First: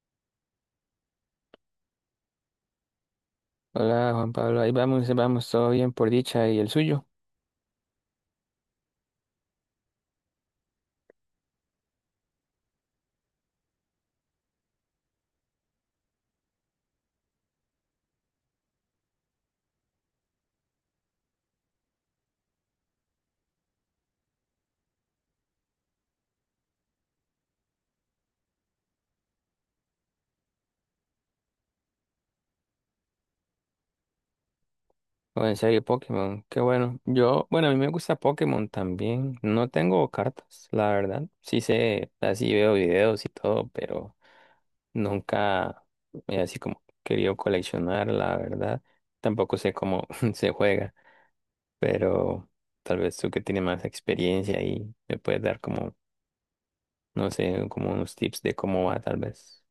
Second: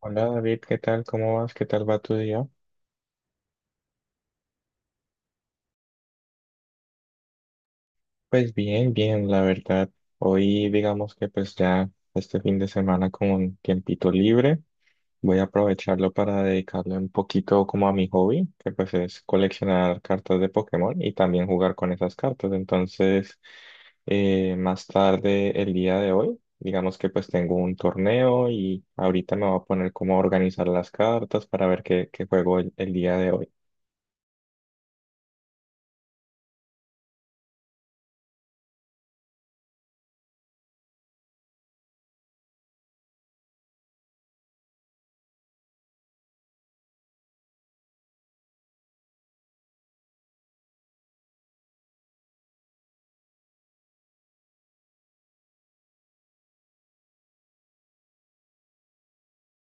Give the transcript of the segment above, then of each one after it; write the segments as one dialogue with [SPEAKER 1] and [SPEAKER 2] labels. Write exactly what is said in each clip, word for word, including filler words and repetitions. [SPEAKER 1] Hola David, ¿qué tal? ¿Cómo vas? ¿Qué tal va tu día?
[SPEAKER 2] Hola Juan Pablo, ahí vamos, ahí vamos, todo bien por dicha, ¿y el suyo?
[SPEAKER 1] Pues bien, bien, la verdad. Hoy digamos que pues ya este fin de semana con un tiempito libre, voy a aprovecharlo para dedicarle un poquito como a mi hobby, que pues es coleccionar cartas de Pokémon y también jugar con esas cartas. Entonces, eh, más tarde el día de hoy, digamos que pues tengo un torneo y ahorita me voy a poner como a organizar las cartas para ver qué, qué juego el el día de hoy.
[SPEAKER 2] O en serio, Pokémon, qué bueno. Yo, bueno, a mí me gusta Pokémon también, no tengo cartas, la verdad, sí sé, así veo videos y todo, pero nunca he así como querido coleccionar, la verdad, tampoco sé cómo se juega, pero tal vez tú que tienes más experiencia ahí me puedes dar como, no sé, como unos tips de cómo va tal vez.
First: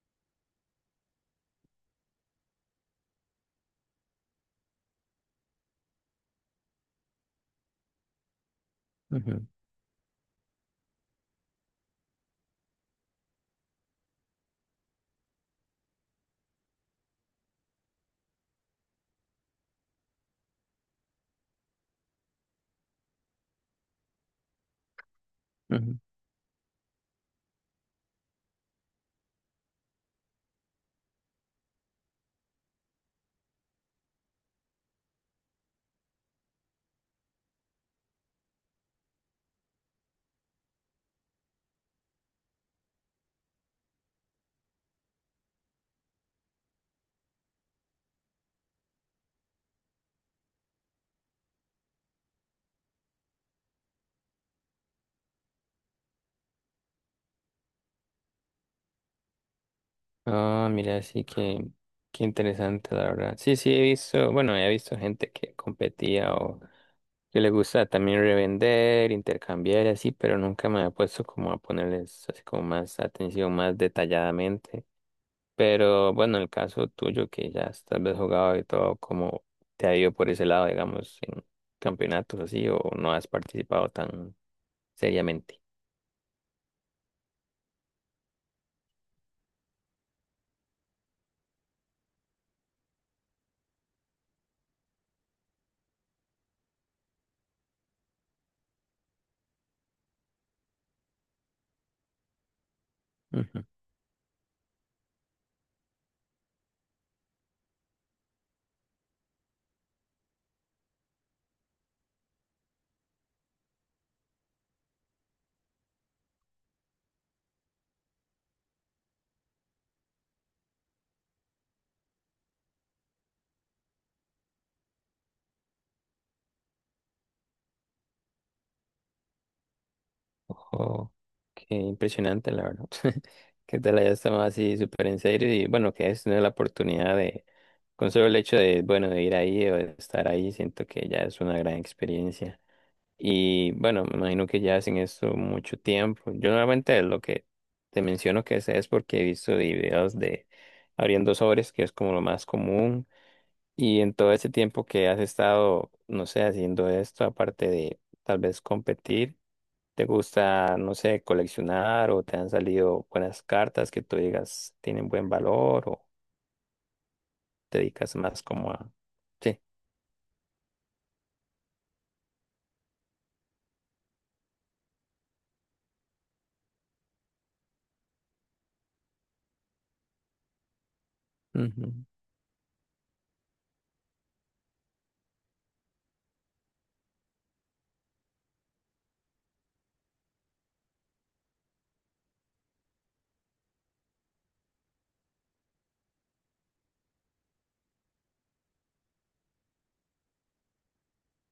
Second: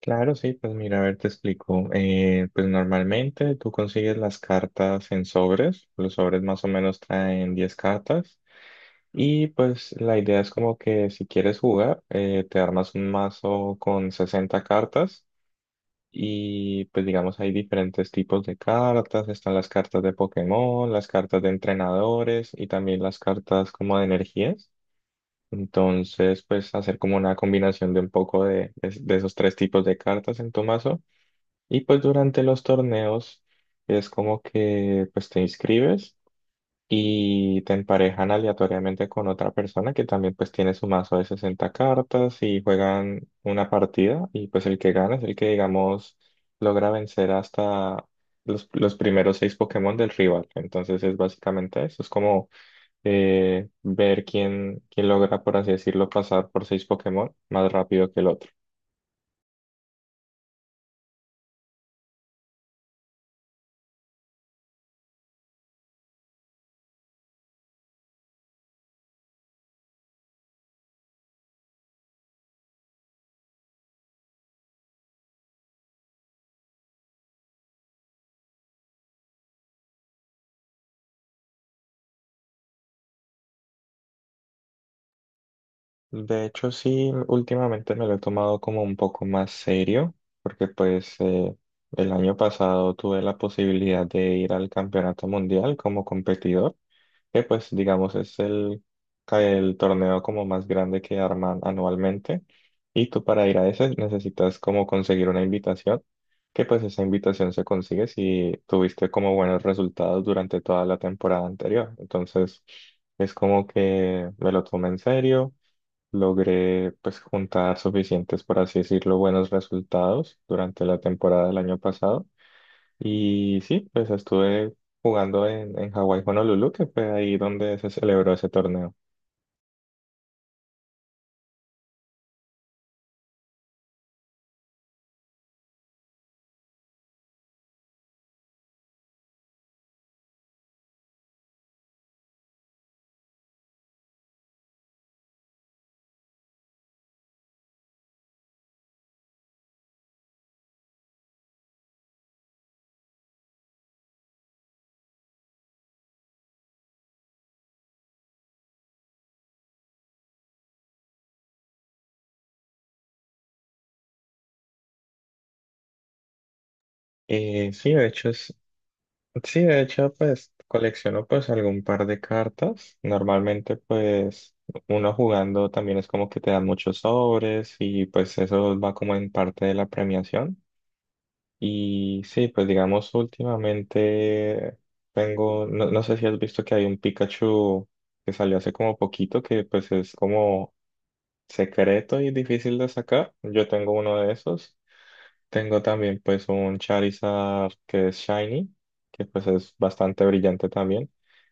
[SPEAKER 1] Claro, sí, pues mira, a ver, te explico. Eh, pues normalmente tú consigues las cartas en sobres, los sobres más o menos traen diez cartas
[SPEAKER 2] Ujú,
[SPEAKER 1] y pues la idea es como que si quieres jugar, eh, te armas un mazo con sesenta cartas y pues digamos hay diferentes tipos de cartas, están las cartas de Pokémon, las cartas de entrenadores y también las cartas como de energías.
[SPEAKER 2] ujú.
[SPEAKER 1] Entonces, pues hacer como una combinación de un poco de, de de esos tres tipos de cartas en tu mazo. Y pues durante los torneos es como que pues te inscribes y te emparejan aleatoriamente con otra persona que también pues tiene su mazo de sesenta cartas y juegan una partida y pues el que gana es el que digamos logra vencer hasta los, los primeros seis Pokémon del rival. Entonces es básicamente eso, es como eh, ver quién, quién logra por así decirlo pasar por seis Pokémon más rápido que el otro.
[SPEAKER 2] Ah, mira, sí que qué interesante, la verdad. Sí, sí, he visto, bueno, he visto gente que competía o que le gusta también revender, intercambiar y así, pero nunca me ha puesto como a ponerles así como más atención, más detalladamente. Pero bueno, el caso tuyo que ya has tal vez jugado y todo, ¿cómo te ha ido por ese lado, digamos, en campeonatos así, o no has participado tan seriamente?
[SPEAKER 1] De hecho, sí, últimamente me lo he tomado como un poco más serio, porque pues eh, el año pasado tuve la posibilidad de ir al Campeonato Mundial como competidor, que pues digamos es el, el torneo como más grande que arman anualmente. Y tú para ir a ese necesitas como conseguir una invitación, que pues esa invitación se consigue si tuviste como buenos resultados durante toda la temporada anterior. Entonces es como que me lo tomé en serio, logré pues juntar suficientes, por así decirlo, buenos resultados durante la temporada del año pasado. Y sí, pues estuve jugando en, en Hawái Honolulu, que fue ahí donde se celebró ese torneo.
[SPEAKER 2] Ojo, qué impresionante, la verdad. Que te la hayas tomado así súper en serio, y bueno, que es tener la oportunidad de, con solo el hecho de, bueno, de ir ahí o de estar ahí, siento que ya es una gran experiencia. Y bueno, me imagino que ya hacen esto mucho tiempo. Yo normalmente lo que te menciono que sé es porque he visto videos de abriendo sobres, que es como lo más común. Y en todo ese tiempo que has estado, no sé, haciendo esto, aparte de tal vez competir. ¿Te gusta, no sé, coleccionar, o te han salido buenas cartas que tú digas tienen buen valor, o
[SPEAKER 1] Eh,
[SPEAKER 2] te
[SPEAKER 1] sí, de
[SPEAKER 2] dedicas
[SPEAKER 1] hecho
[SPEAKER 2] más
[SPEAKER 1] es,
[SPEAKER 2] como a... Sí.
[SPEAKER 1] sí, de hecho pues colecciono pues algún par de cartas. Normalmente pues uno jugando también es como que te dan muchos sobres y pues eso va como en parte de la premiación.
[SPEAKER 2] Ujú,
[SPEAKER 1] Y sí, pues digamos, últimamente tengo, no, no sé si has visto que hay un Pikachu que salió hace como poquito, que pues es como secreto y difícil de sacar. Yo tengo uno de esos. Tengo también pues un Charizard que es Shiny, que pues es bastante brillante también.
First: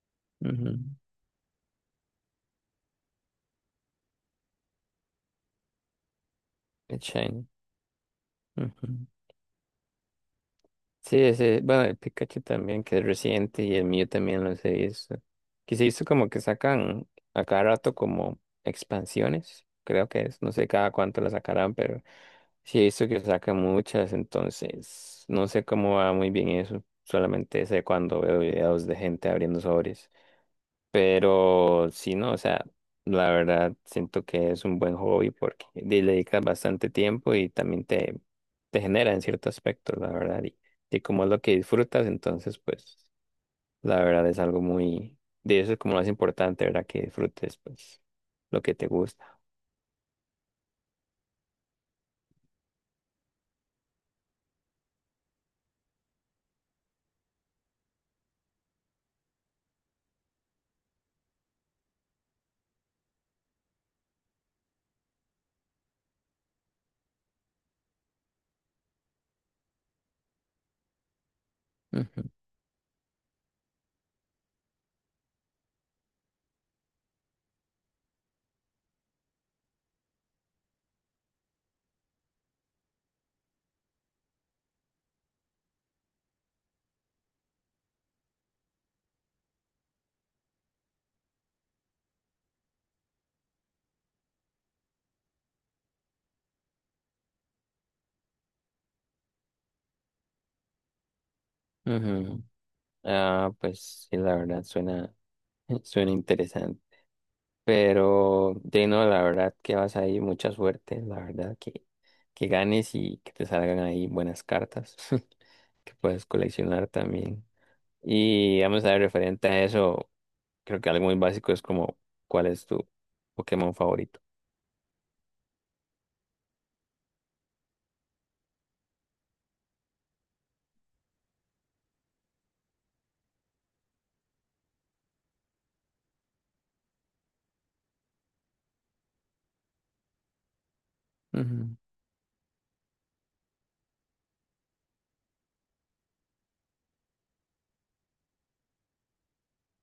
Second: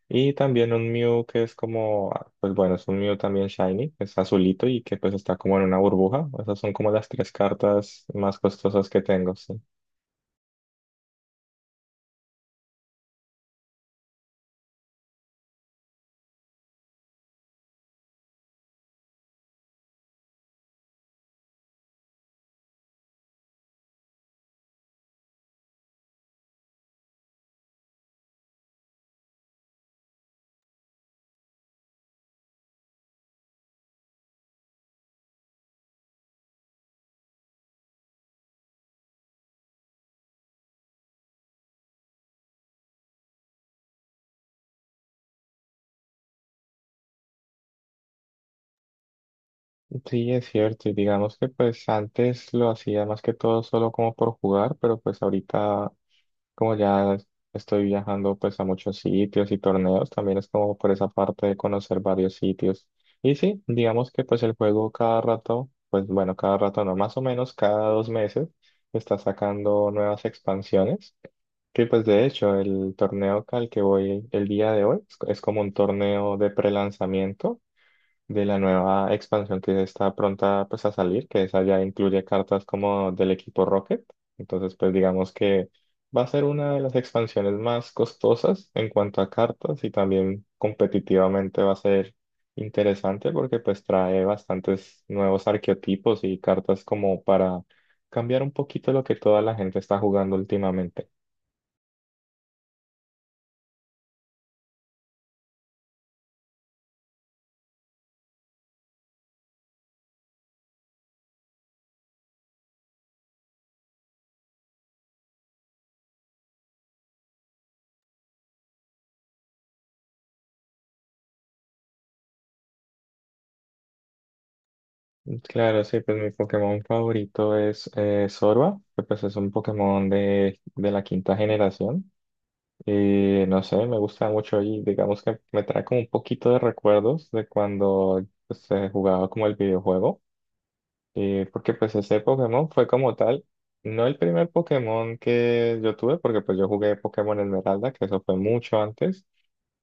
[SPEAKER 1] Y también
[SPEAKER 2] ujú,
[SPEAKER 1] un Mew que es como, ah, pues bueno, es un Mew también Shiny, es azulito y que pues está como en una burbuja. Esas son como
[SPEAKER 2] el
[SPEAKER 1] las tres
[SPEAKER 2] Shiny.
[SPEAKER 1] cartas más
[SPEAKER 2] Ujú.
[SPEAKER 1] costosas que tengo, sí.
[SPEAKER 2] Sí, sí, bueno, el Pikachu también, que es reciente, y el mío también lo he visto. Que se hizo como que sacan a cada rato como expansiones, creo que es, no sé cada cuánto la sacarán, pero sí he visto que sacan muchas, entonces no sé cómo va muy bien eso, solamente sé cuando veo videos de gente abriendo sobres. Pero sí, no, o sea, la verdad siento que es un buen hobby porque le dedicas bastante tiempo y también te, te genera en cierto aspecto, la verdad. Y, y como es lo que disfrutas, entonces, pues, la verdad es algo muy, de eso es como lo más importante, ¿verdad? Que disfrutes, pues, lo que te gusta.
[SPEAKER 1] Sí, es cierto, y digamos que pues antes lo hacía más que todo solo como por jugar, pero pues ahorita como ya es- estoy viajando pues a muchos sitios y torneos, también es como por esa parte de conocer varios sitios. Y sí, digamos que pues el juego cada rato, pues bueno, cada rato no, más o menos cada dos meses está sacando nuevas expansiones, que pues
[SPEAKER 2] Ujú,
[SPEAKER 1] de hecho el torneo al que voy el día de hoy es es como un torneo de prelanzamiento de la nueva expansión que está pronta pues a salir, que esa ya incluye cartas como del equipo Rocket. Entonces, pues digamos que va a ser una de las expansiones más costosas en cuanto a cartas y también competitivamente va a ser interesante porque pues trae bastantes nuevos arqueotipos y cartas como para cambiar un poquito lo que toda la gente está jugando últimamente.
[SPEAKER 2] ujú. Ah, pues sí, la verdad suena, suena interesante. Pero, de no, la verdad que vas ahí, mucha suerte, la verdad que, que ganes y que te salgan ahí buenas cartas que puedes coleccionar también. Y vamos a ver, referente a eso, creo que algo muy básico es como, ¿cuál es tu Pokémon favorito?
[SPEAKER 1] Claro, sí, pues mi Pokémon favorito es eh, Zorba, que pues es un Pokémon de, de la quinta generación. Y no sé, me gusta mucho y digamos que me trae como un poquito de recuerdos de cuando pues, se jugaba como el videojuego. Y porque
[SPEAKER 2] Ujú.
[SPEAKER 1] pues ese Pokémon fue como tal, no el primer Pokémon que yo tuve, porque pues yo jugué Pokémon Esmeralda, que eso fue mucho antes,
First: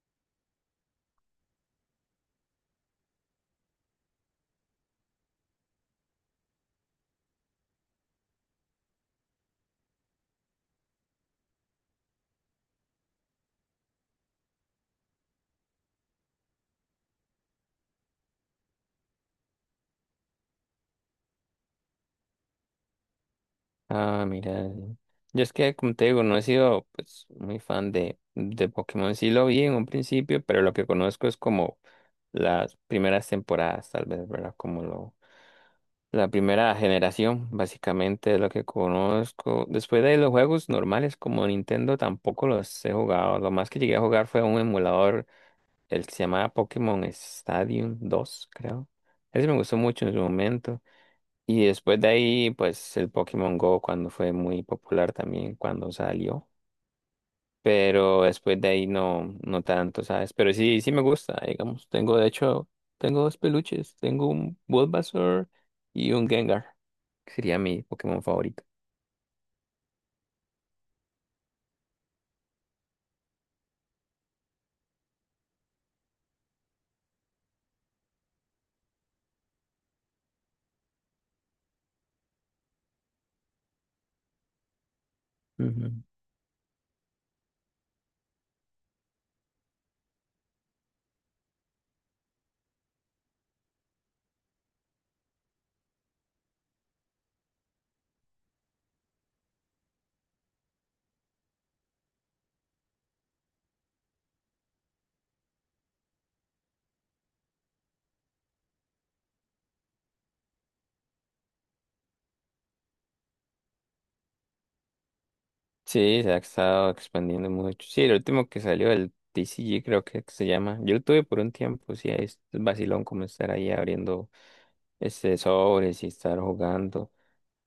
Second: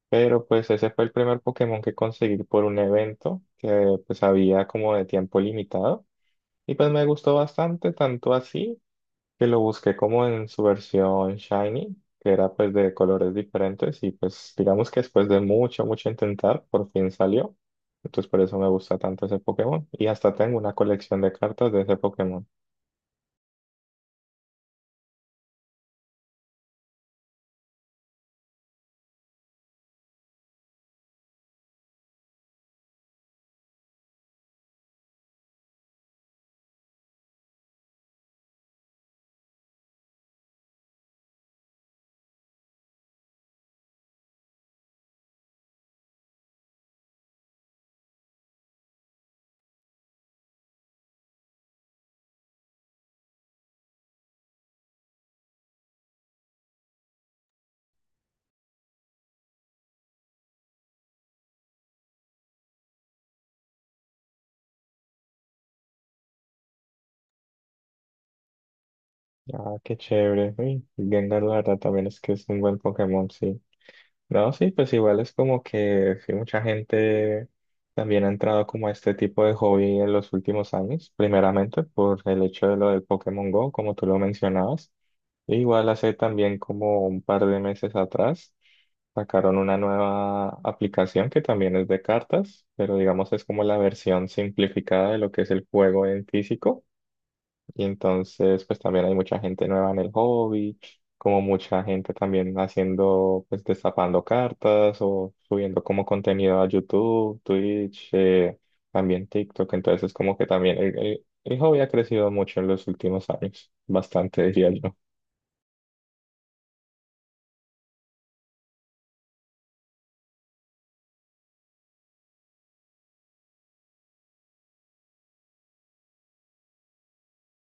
[SPEAKER 1] pero pues ese fue el primer Pokémon que conseguí por un evento que pues había como de tiempo limitado. Y pues me gustó bastante, tanto así que lo busqué como en su versión shiny, que era pues de colores diferentes y pues digamos que después de mucho, mucho intentar, por fin salió. Entonces por eso me gusta tanto ese Pokémon. Y hasta tengo una colección de cartas de ese Pokémon.
[SPEAKER 2] Ah, mira, yo es que, como te digo, no he sido pues muy fan de, de Pokémon, sí lo vi en un principio, pero lo que conozco es como las primeras temporadas, tal vez, ¿verdad? Como lo... La primera generación, básicamente, es lo que conozco. Después de los juegos normales como Nintendo, tampoco los he jugado. Lo más que llegué a jugar fue un emulador, el que se llamaba Pokémon Stadium dos, creo. Ese me gustó mucho en su momento. Y después de ahí, pues el Pokémon Go, cuando fue muy popular también, cuando salió, pero después de ahí no, no tanto, ¿sabes? Pero sí, sí me gusta, digamos. Tengo, de hecho, tengo dos peluches. Tengo un Bulbasaur y un Gengar, que sería mi Pokémon favorito.
[SPEAKER 1] Ah, qué chévere. Uy, Gengar, la verdad, también es que es un buen Pokémon, sí. No, sí, pues igual es como que sí, mucha gente también ha entrado como a este tipo de hobby en los últimos años, primeramente por el hecho de lo del Pokémon Go, como tú lo mencionabas. E igual
[SPEAKER 2] Ujú.
[SPEAKER 1] hace también como un par de meses atrás sacaron una nueva aplicación que también es de cartas, pero digamos es como la versión simplificada de lo que es el juego en físico. Y entonces, pues también hay mucha gente nueva en el hobby, como mucha gente también haciendo, pues destapando cartas o subiendo como contenido a YouTube, Twitch, eh, también TikTok. Entonces, como que también el, el el hobby ha crecido mucho en los últimos años, bastante diría yo.
[SPEAKER 2] Sí, se ha estado expandiendo mucho. Sí, el último que salió, el T C G creo que se llama. Yo lo tuve por un tiempo, sí, es vacilón como estar ahí abriendo este sobres y estar jugando.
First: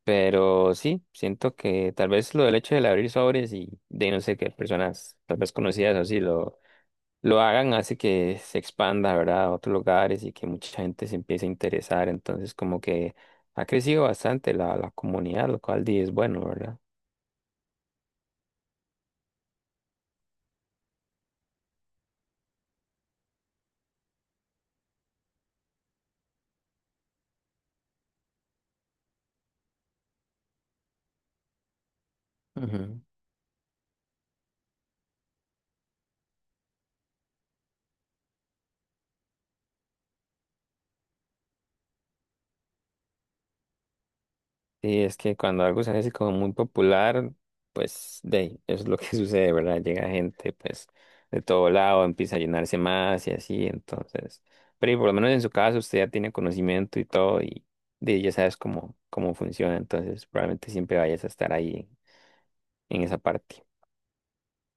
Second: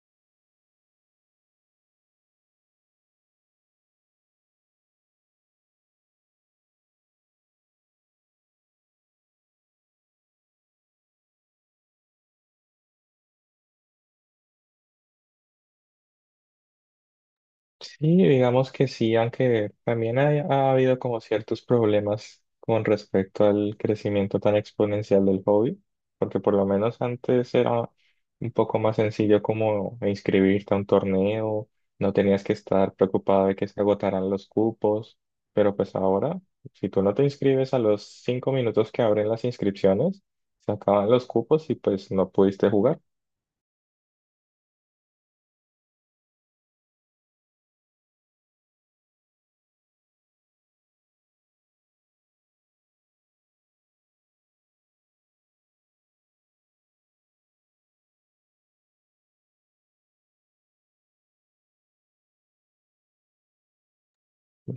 [SPEAKER 2] Pero sí, siento que tal vez lo del hecho de abrir sobres y de no sé qué personas tal vez conocidas o así lo, lo hagan hace que se expanda, ¿verdad? A otros lugares y que mucha gente se empiece a interesar. Entonces como que ha crecido bastante la, la comunidad, lo cual di es bueno, ¿verdad?
[SPEAKER 1] Sí, digamos que sí, aunque también hay- ha habido como ciertos problemas con respecto al crecimiento tan exponencial del hobby, porque por lo menos antes era un poco más sencillo como inscribirte a un torneo, no tenías que estar preocupado de que se agotaran los cupos, pero pues ahora, si tú no te inscribes a los cinco minutos que abren las inscripciones, se acaban los cupos y pues no pudiste jugar.
[SPEAKER 2] Sí, es que cuando algo se hace como muy popular, pues de ahí, eso es lo que sucede, ¿verdad? Llega gente pues de todo lado, empieza a llenarse más y así, entonces, pero y por lo menos en su caso usted ya tiene conocimiento y todo y de, ya sabes cómo, cómo funciona, entonces probablemente siempre vayas a estar ahí en, esa parte.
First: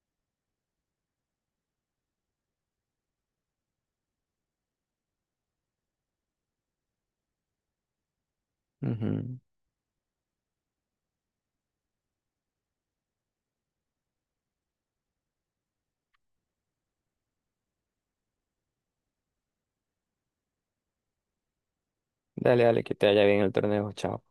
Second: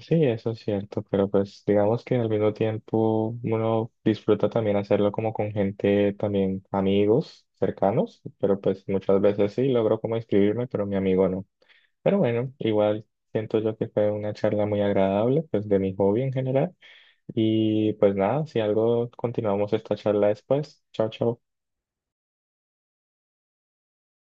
[SPEAKER 1] Sí, eso es cierto, pero pues digamos que al mismo tiempo uno disfruta también hacerlo como con gente también amigos cercanos, pero pues muchas
[SPEAKER 2] Ujú.
[SPEAKER 1] veces sí logro como inscribirme, pero mi amigo no. Pero bueno, igual siento yo que fue una charla muy agradable, pues de mi hobby en general. Y pues nada, si algo continuamos esta charla después. Chao, chao.
[SPEAKER 2] Dale, dale, que te vaya bien el torneo, chao.